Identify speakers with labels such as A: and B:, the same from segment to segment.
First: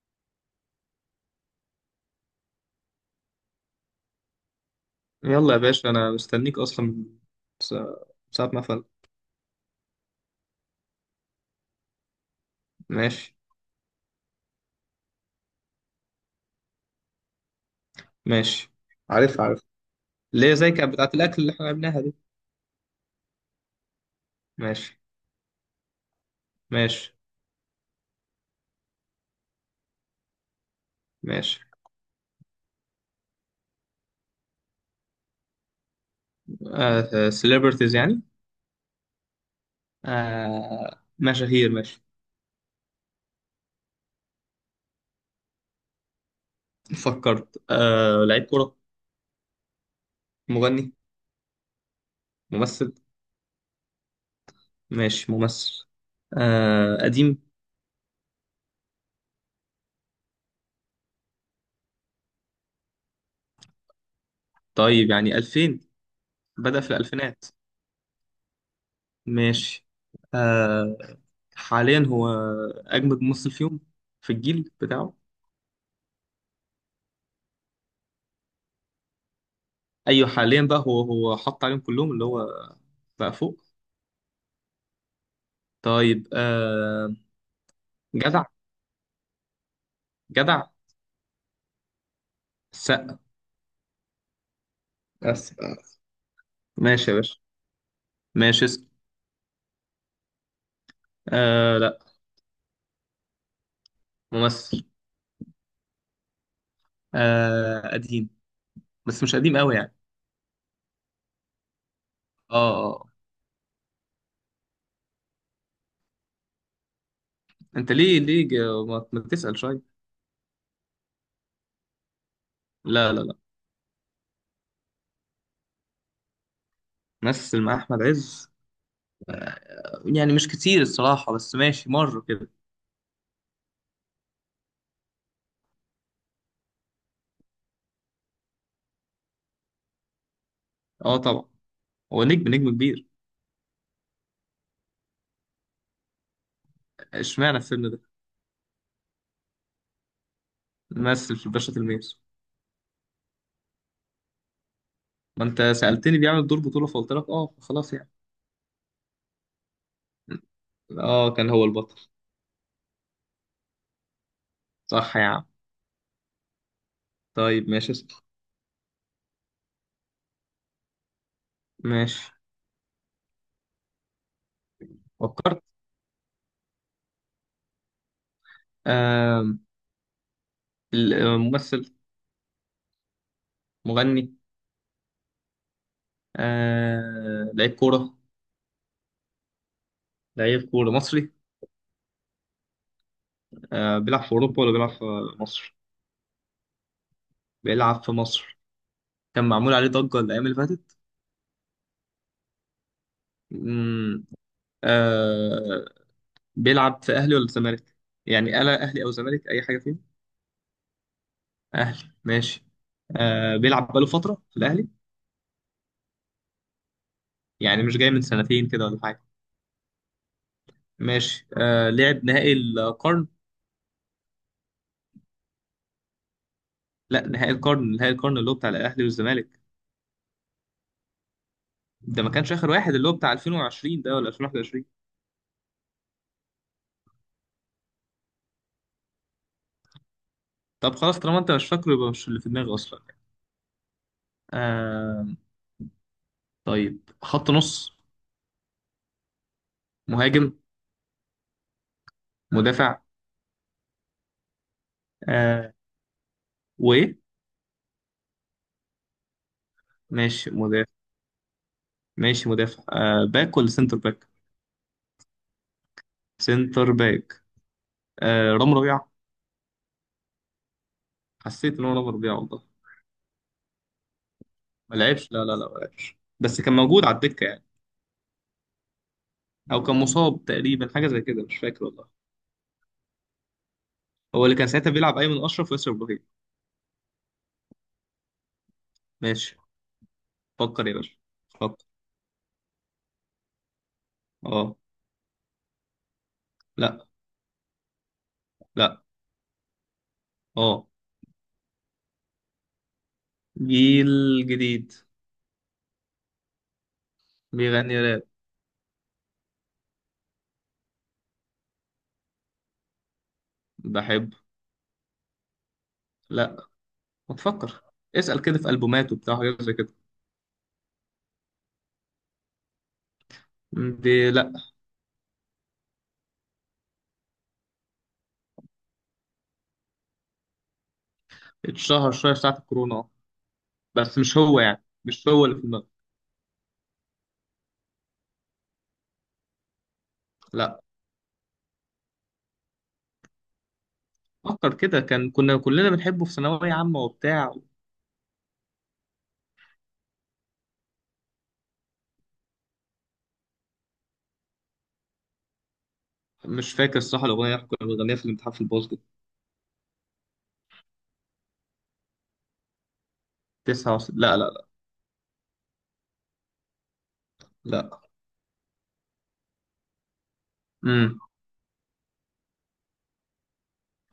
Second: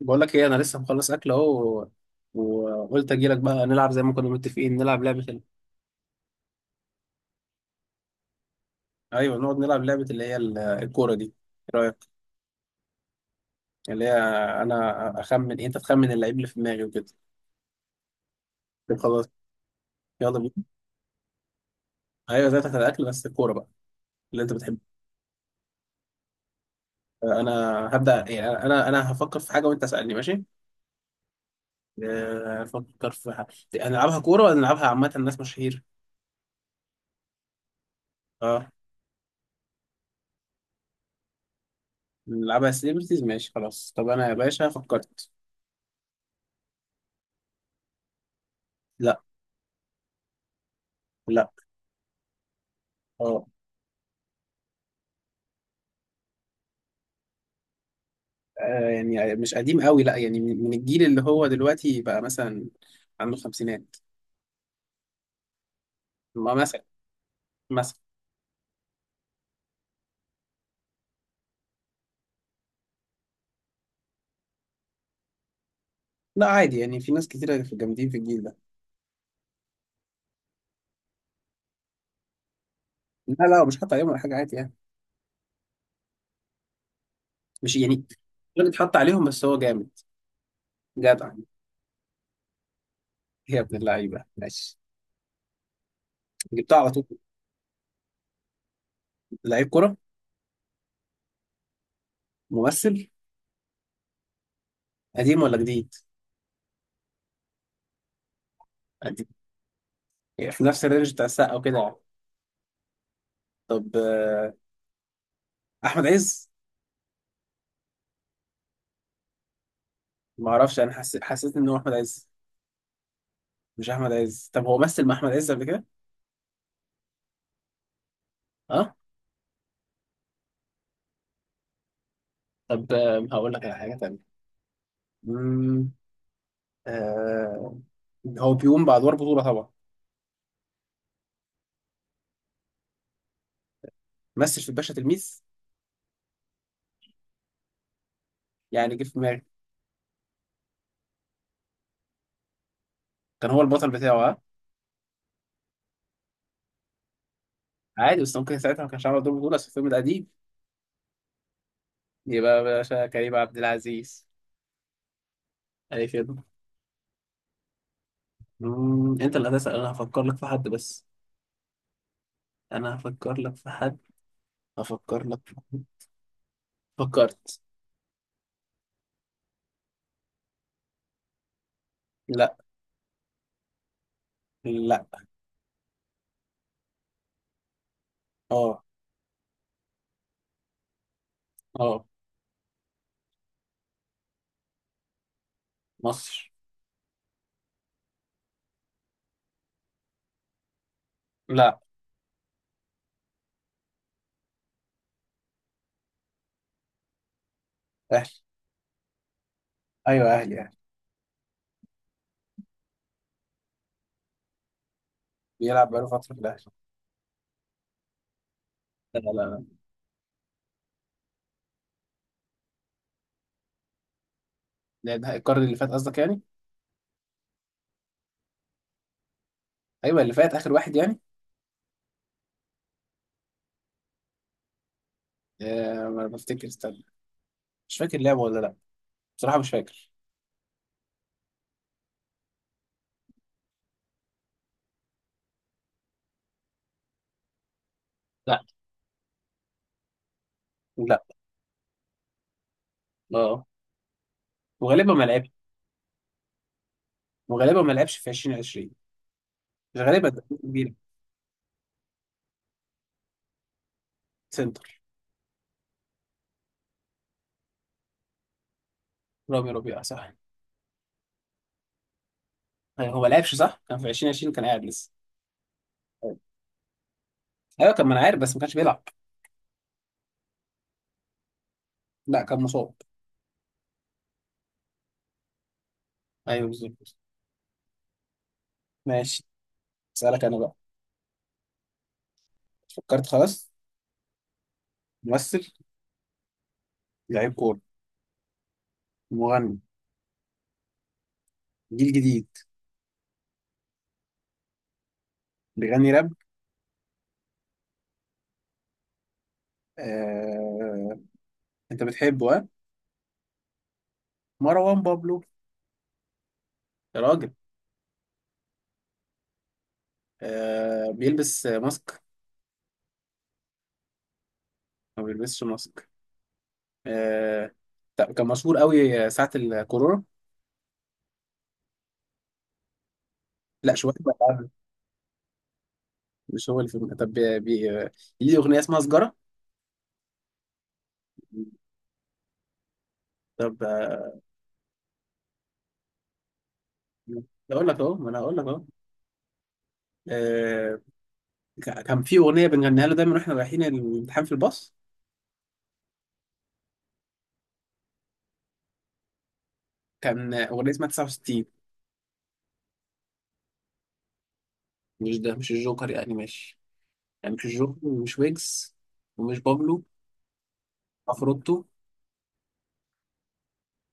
A: بقول لك ايه، انا لسه مخلص اكل اهو. وقلت اجي لك بقى نلعب زي ما كنا متفقين. نلعب لعبه ال...
B: يلا يا باشا، انا مستنيك اصلا من سا- ساعة ما فل.
A: ايوه نقعد نلعب لعبه اللي هي الكوره، دي ايه رايك؟
B: ماشي،
A: اللي هي انا اخمن انت تخمن اللعيب اللي في دماغي وكده.
B: ماشي.
A: طب خلاص
B: عارف، عارف.
A: يلا بينا.
B: ليه زي كانت بتاعت الاكل اللي احنا عملناها دي؟
A: ايوه زي بتاعت الاكل بس الكوره بقى اللي انت بتحبها.
B: ماشي. ماشي.
A: انا هبدا، يعني انا هفكر في حاجه وانت اسالني، ماشي؟
B: ماشي.
A: افكر في حاجه. هنلعبها كوره ولا نلعبها عامه، الناس مشاهير؟
B: آه، سيلبرتيز يعني.
A: اه.
B: آه، مشاهير، ماشي.
A: نلعبها سيلبرتيز، ماشي خلاص. طب انا يا باشا فكرت.
B: فكرت. آه، لعيب كرة؟
A: لا.
B: مغني؟
A: لا.
B: ممثل؟
A: اه.
B: ماشي، ممثل. آه، قديم؟
A: يعني مش قديم قوي، لا، يعني من الجيل اللي هو دلوقتي بقى، مثلا عنده خمسينات.
B: طيب يعني 2000،
A: ما
B: بدأ
A: مثلا.
B: في الألفينات.
A: مثلا.
B: ماشي. آه، حاليا هو أجمد ممثل فيهم في الجيل بتاعه.
A: لا عادي يعني، في ناس كتيرة في جامدين في الجيل ده.
B: ايوه، حاليا بقى هو حط عليهم كلهم اللي هو بقى
A: لا
B: فوق.
A: لا، مش حاطط عليهم ولا حاجة، عادي يعني.
B: طيب، آه،
A: مش يعني
B: جدع.
A: غير اتحط عليهم، بس هو جامد.
B: جدع.
A: جدع إيه؟
B: السقا.
A: يا ابن اللعيبة، ماشي.
B: بس.
A: جبتها على طول.
B: ماشي يا باشا. ماشي، اسم.
A: لعيب كرة؟
B: آه لا.
A: ممثل.
B: ممثل.
A: قديم ولا جديد؟
B: آه قديم، بس
A: قديم.
B: مش قديم قوي يعني.
A: يعني في نفس الرينج بتاع السقا وكده يعني.
B: اه، اه، آه.
A: طب أحمد عز.
B: انت ليه ما تسأل شوية.
A: ما أعرفش، أنا حسيت إن هو أحمد عز.
B: لا لا لا.
A: مش أحمد عز؟ طب هو مثل مع أحمد عز قبل كده؟
B: مثل مع احمد عز؟
A: اه.
B: يعني مش كتير الصراحة، بس ماشي مرة كده.
A: طب هقول لك على حاجه تانية. مم، آه. هو بيقوم بادوار بطوله طبعا.
B: اه طبعا. هو نجم، نجم كبير.
A: مثل في الباشا تلميذ؟
B: اشمعنى الفيلم ده؟
A: يعني جه في دماغي.
B: مثل في الباشا تلميذ.
A: كان هو البطل بتاعه، ها.
B: ما انت سألتني بيعمل دور بطولة فقلت لك اه، خلاص يعني.
A: عادي، بس ممكن ساعتها ما كانش عامل دور بطوله، بس في الفيلم القديم
B: اه، كان هو البطل.
A: يبقى باشا كريم عبد العزيز.
B: صح يا عم.
A: اي خدمه.
B: طيب ماشي، اسأل.
A: انت اللي هتسال، انا هفكر لك في حد بس.
B: ماشي،
A: انا هفكر لك في حد. هفكر لك في
B: فكرت.
A: حد. فكرت.
B: آم، الممثل.
A: لا.
B: مغني.
A: لا.
B: آه، لعيب كورة.
A: اه.
B: لعيب كورة مصري.
A: اه.
B: آه، بيلعب في أوروبا ولا بيلعب في مصر؟
A: مصر.
B: بيلعب في مصر. كان معمول عليه ضجة الأيام اللي فاتت.
A: لا.
B: مم، آه، بيلعب في أهلي ولا زمالك؟
A: اهلي.
B: يعني ألا أهلي أو زمالك أي حاجة فيهم؟
A: ايوه اهلي اهلي.
B: أهلي ماشي. آه، بيلعب بقاله فترة في الأهلي.
A: بيلعب بقاله فتره في الاهلي.
B: يعني مش جاي من سنتين كده ولا
A: لا
B: حاجة.
A: لا.
B: ماشي. آه، لعب نهائي القرن.
A: لا لا، القرن اللي فات قصدك يعني.
B: لا، نهائي القرن، نهائي القرن اللي هو بتاع الاهلي والزمالك.
A: ايوه اللي فات، اخر واحد يعني.
B: ده ما كانش اخر واحد، اللي هو بتاع 2020 ده ولا 2021.
A: ما بفتكر، استنى. مش فاكر لعبه ولا لا، بصراحه مش فاكر.
B: طب خلاص، طالما انت مش فاكره يبقى مش اللي في دماغي اصلا. آه. طيب، خط نص؟
A: لا.
B: مهاجم؟
A: لا.
B: مدافع؟
A: اه. وغالبا ما لعبش.
B: آه. وايه؟
A: وغالبا ما لعبش في 2020. مش غالبا، ده
B: ماشي، مدافع.
A: كبير.
B: ماشي، مدافع. آه، باك ولا سنتر باك؟
A: سنتر.
B: سنتر باك. آه، رام ربيعة.
A: رامي ربيعه، صح.
B: حسيت ان هو رام ربيعة والله.
A: هو ما لعبش صح، كان في 2020 كان قاعد
B: ما
A: لسه.
B: لعبش، لا لا لا، ما لعبش بس كان موجود على الدكة يعني.
A: ايوه كان، ما انا عارف، بس ما كانش بيلعب.
B: او كان مصاب تقريبا، حاجة زي كده، مش فاكر والله.
A: لا كان مصاب.
B: هو اللي كان ساعتها بيلعب ايمن اشرف وياسر ابراهيم.
A: ايوه بالظبط. ماشي.
B: ماشي.
A: اسالك انا بقى.
B: فكر يا باشا، فكر.
A: فكرت خلاص.
B: اه.
A: ممثل.
B: لا.
A: لعيب كوره.
B: لا.
A: مغني.
B: اه.
A: جيل جديد.
B: جيل جديد.
A: بيغني راب.
B: بيغني راب.
A: آه... انت بتحبه، ها؟
B: بحبه.
A: مروان بابلو.
B: لا.
A: يا
B: ما
A: راجل.
B: تفكر. اسأل كده في ألبوماته بتاع حاجات زي كده.
A: بيلبس ماسك؟
B: دي لا.
A: ما بيلبسش ماسك. آه طب كان مشهور قوي ساعة الكورونا.
B: اتشهر شوية ساعة الكورونا اه.
A: لا شوية
B: بس مش هو،
A: بقى.
B: يعني مش هو اللي في دماغك.
A: مش هو اللي في ليه أغنية اسمها سجارة؟
B: لا.
A: طب
B: فكر كده، كان كنا كلنا بنحبه في ثانوية عامة وبتاع.
A: اقول لك اهو، ما انا اقول لك اهو. آه، كان في اغنيه بنغنيها له دايما واحنا رايحين الامتحان في الباص.
B: مش فاكر الصراحة الأغنية اللي كنا بنغنيها في الامتحان في الباسكت.
A: كان اغنيه اسمها 69.
B: لا لا لا.
A: مش ده، مش الجوكر يعني ماشي، يعني مش
B: لا.
A: الجوكر ومش ويجز ومش بابلو.
B: امم.
A: عفروتو.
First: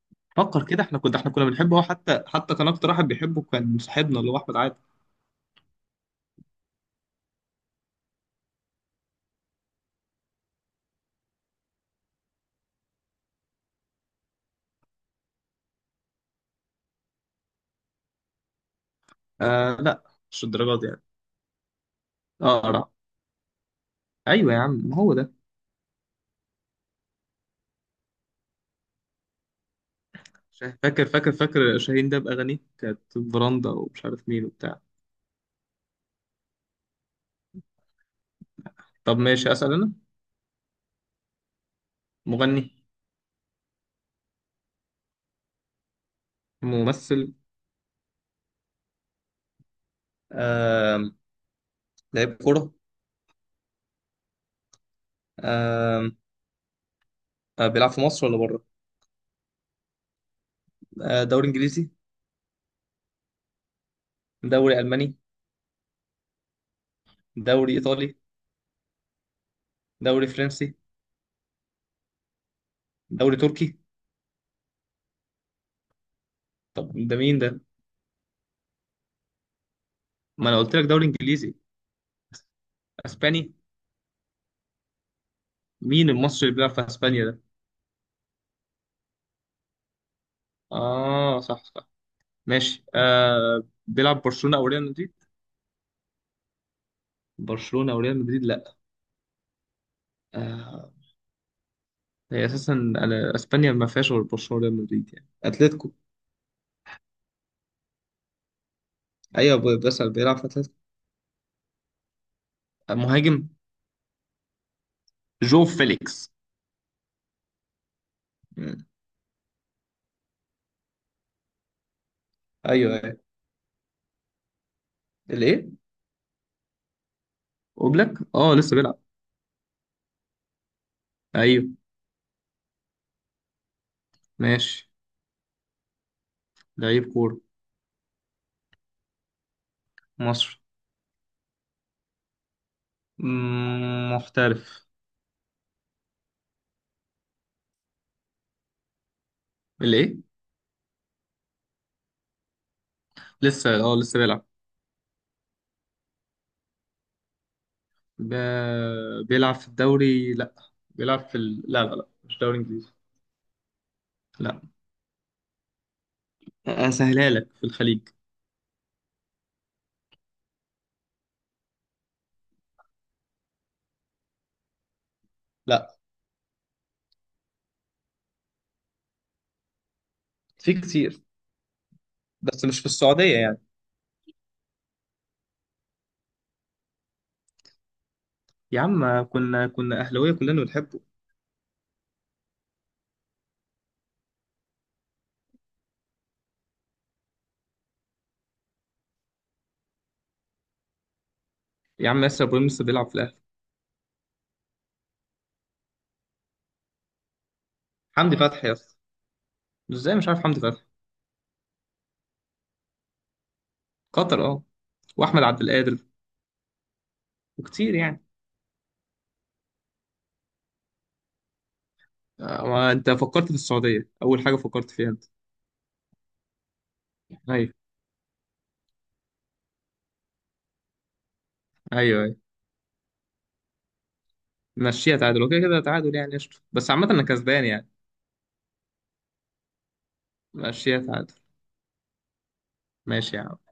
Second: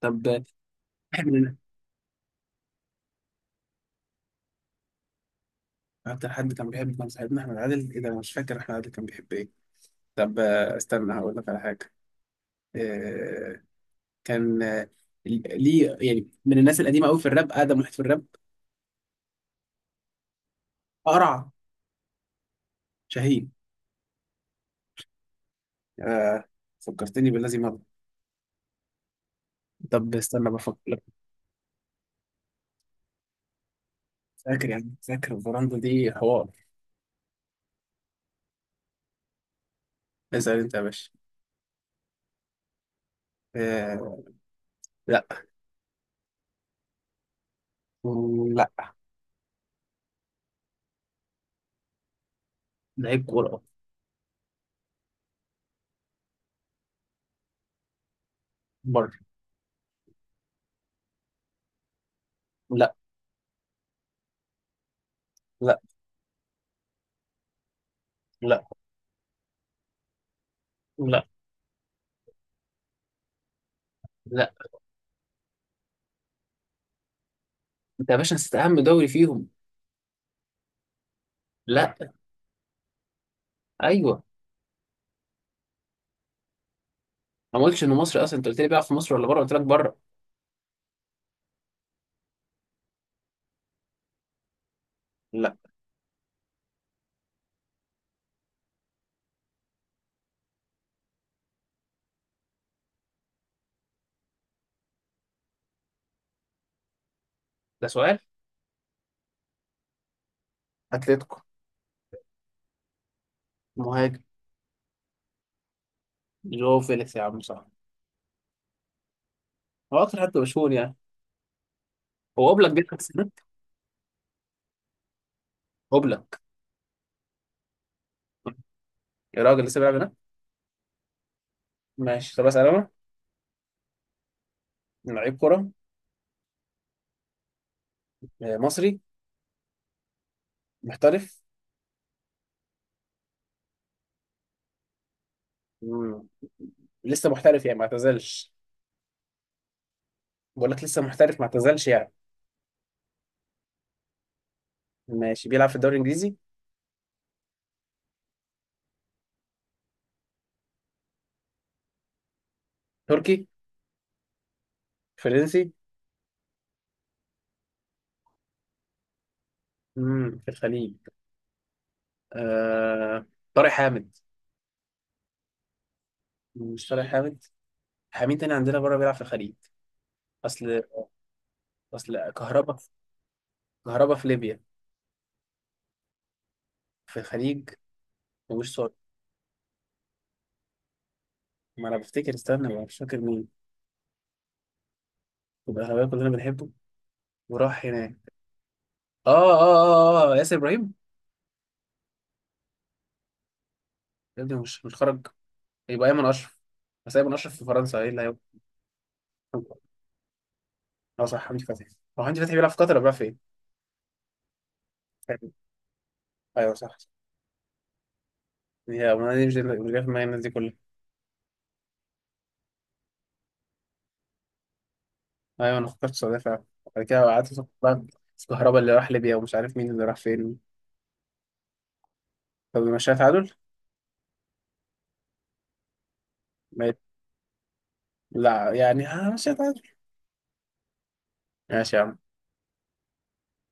A: طب.
B: فكر كده، احنا كنا بنحبه هو، حتى كان أكتر واحد بيحبه كان صاحبنا اللي هو أحمد عادل.
A: اكتر حد كان بيحب كان صاحبنا احمد عادل؟ ايه ده، انا مش فاكر احمد عادل كان بيحب ايه. طب استنى هقول لك على حاجه. آه، كان ليه يعني، من الناس القديمه قوي في الراب، اقدم واحد في الراب.
B: آه لا، مش الدرجات دي يعني.
A: قرع.
B: اقرا.
A: شاهين.
B: ايوه يا عم، ما هو ده.
A: آه، فكرتني بالذي مضى. طب استنى بفكر لك.
B: فاكر، فاكر، فاكر. شاهين ده باغانيه كانت براندا ومش عارف مين
A: فاكر
B: وبتاع.
A: يعني، فاكر الفراندو دي حوار.
B: طب ماشي، اسال انا.
A: اسال انت يا باشا.
B: مغني.
A: آه، لا.
B: ممثل.
A: لا.
B: آه، لعيب كوره.
A: لعيب كوره.
B: آه. آه، بيلعب في مصر ولا بره؟
A: بره.
B: آه، دوري انجليزي؟
A: لا.
B: دوري الماني؟
A: لا.
B: دوري ايطالي؟
A: لا.
B: دوري فرنسي؟
A: لا.
B: دوري تركي؟
A: لا.
B: طب ده مين ده؟
A: انت يا باشا نسيت اهم دوري فيهم.
B: ما انا قلت لك دوري انجليزي.
A: لا.
B: اسباني.
A: ايوه.
B: مين المصري اللي بيلعب في اسبانيا ده؟
A: انا ما قلتش انه مصري اصلا، انت قلت لي بيلعب في مصر ولا بره، قلت لك بره.
B: اه صح، صح. ماشي، آه، بيلعب برشلونة او ريال مدريد؟
A: لا.
B: برشلونة او ريال مدريد، لا. آه. هي اساسا اسبانيا ما فيهاش غير برشلونة وريال مدريد، يعني اتلتيكو.
A: ده سؤال.
B: ايوه، بس بيلعب في اتلتيكو.
A: اتلتيكو.
B: آه، مهاجم.
A: مهاجم.
B: جو فيليكس.
A: جو فيليكس يا عم، صح.
B: مم.
A: هو اكتر حد مشهور يعني. هو اوبلاك
B: ايوه،
A: بيلعب
B: ايوه.
A: هناك.
B: الايه؟
A: اوبلاك.
B: اوبلاك، اه لسه بيلعب.
A: يا راجل لسه بيلعب هناك.
B: ايوه.
A: ماشي. طب اسال انا.
B: ماشي،
A: لعيب كوره.
B: لعيب كورة.
A: مصري.
B: مصر.
A: محترف.
B: مم، محترف.
A: مم. لسه محترف يعني، ما اعتزلش.
B: الايه؟
A: بقول لك لسه محترف، ما اعتزلش يعني.
B: لسه، اه لسه بيلعب.
A: ماشي. بيلعب في الدوري الانجليزي.
B: ب... بيلعب في الدوري، لا. بيلعب في لا لا لا، مش دوري انجليزي.
A: تركي.
B: لا.
A: فرنسي.
B: اسهلها لك، في الخليج.
A: امم، في الخليج. آه... طارق حامد.
B: لا.
A: مش طارق حامد. حامين تاني عندنا بره بيلعب في الخليج.
B: في
A: اصل.
B: كتير،
A: اصل
B: بس
A: كهربا.
B: مش في السعودية يعني.
A: كهربا في ليبيا. في الخليج. مش
B: يا
A: صار.
B: عم، كنا اهلاويه كلنا بنحبه.
A: ما انا بفتكر، استنى، ما مش فاكر مين. والأهلاوية كلنا بنحبه، وراح هناك. اه اه اه اه، ياسر ابراهيم.
B: يا عم ياسر ابراهيم لسه بيلعب في الاهلي.
A: يا ابني مش خرج. يبقى ايمن اشرف. بس ايمن اشرف في فرنسا، ايه اللي
B: حمدي
A: هيبقى.
B: فتحي يا اسطى. ازاي مش عارف حمدي فتحي.
A: اه صح، حمدي فتحي. هو حمدي فتحي بيلعب في قطر ولا بيلعب فين؟
B: قطر اه. واحمد عبد القادر.
A: ايوه صح.
B: وكتير يعني.
A: هي، ما دي مش جايه في دماغي الناس دي كلها.
B: آه، ما انت فكرت في السعوديه اول حاجه فكرت فيها انت.
A: ايوه، انا فكرت السعوديه فعلا. بعد كده قعدت افكر
B: ايوه،
A: بقى في الكهرباء اللي راح ليبيا ومش عارف مين اللي راح فين.
B: ايوه. ايوه،
A: طب مشيها تعادل؟
B: مشيها تعادل وكده كده تعادل يعني قشطه،
A: ما
B: بس
A: يت-
B: عامه انا كسبان يعني.
A: لا يعني، ها مشيها تعادل.
B: مشيها تعادل.
A: ماشي يا عم.
B: ماشي يا عم.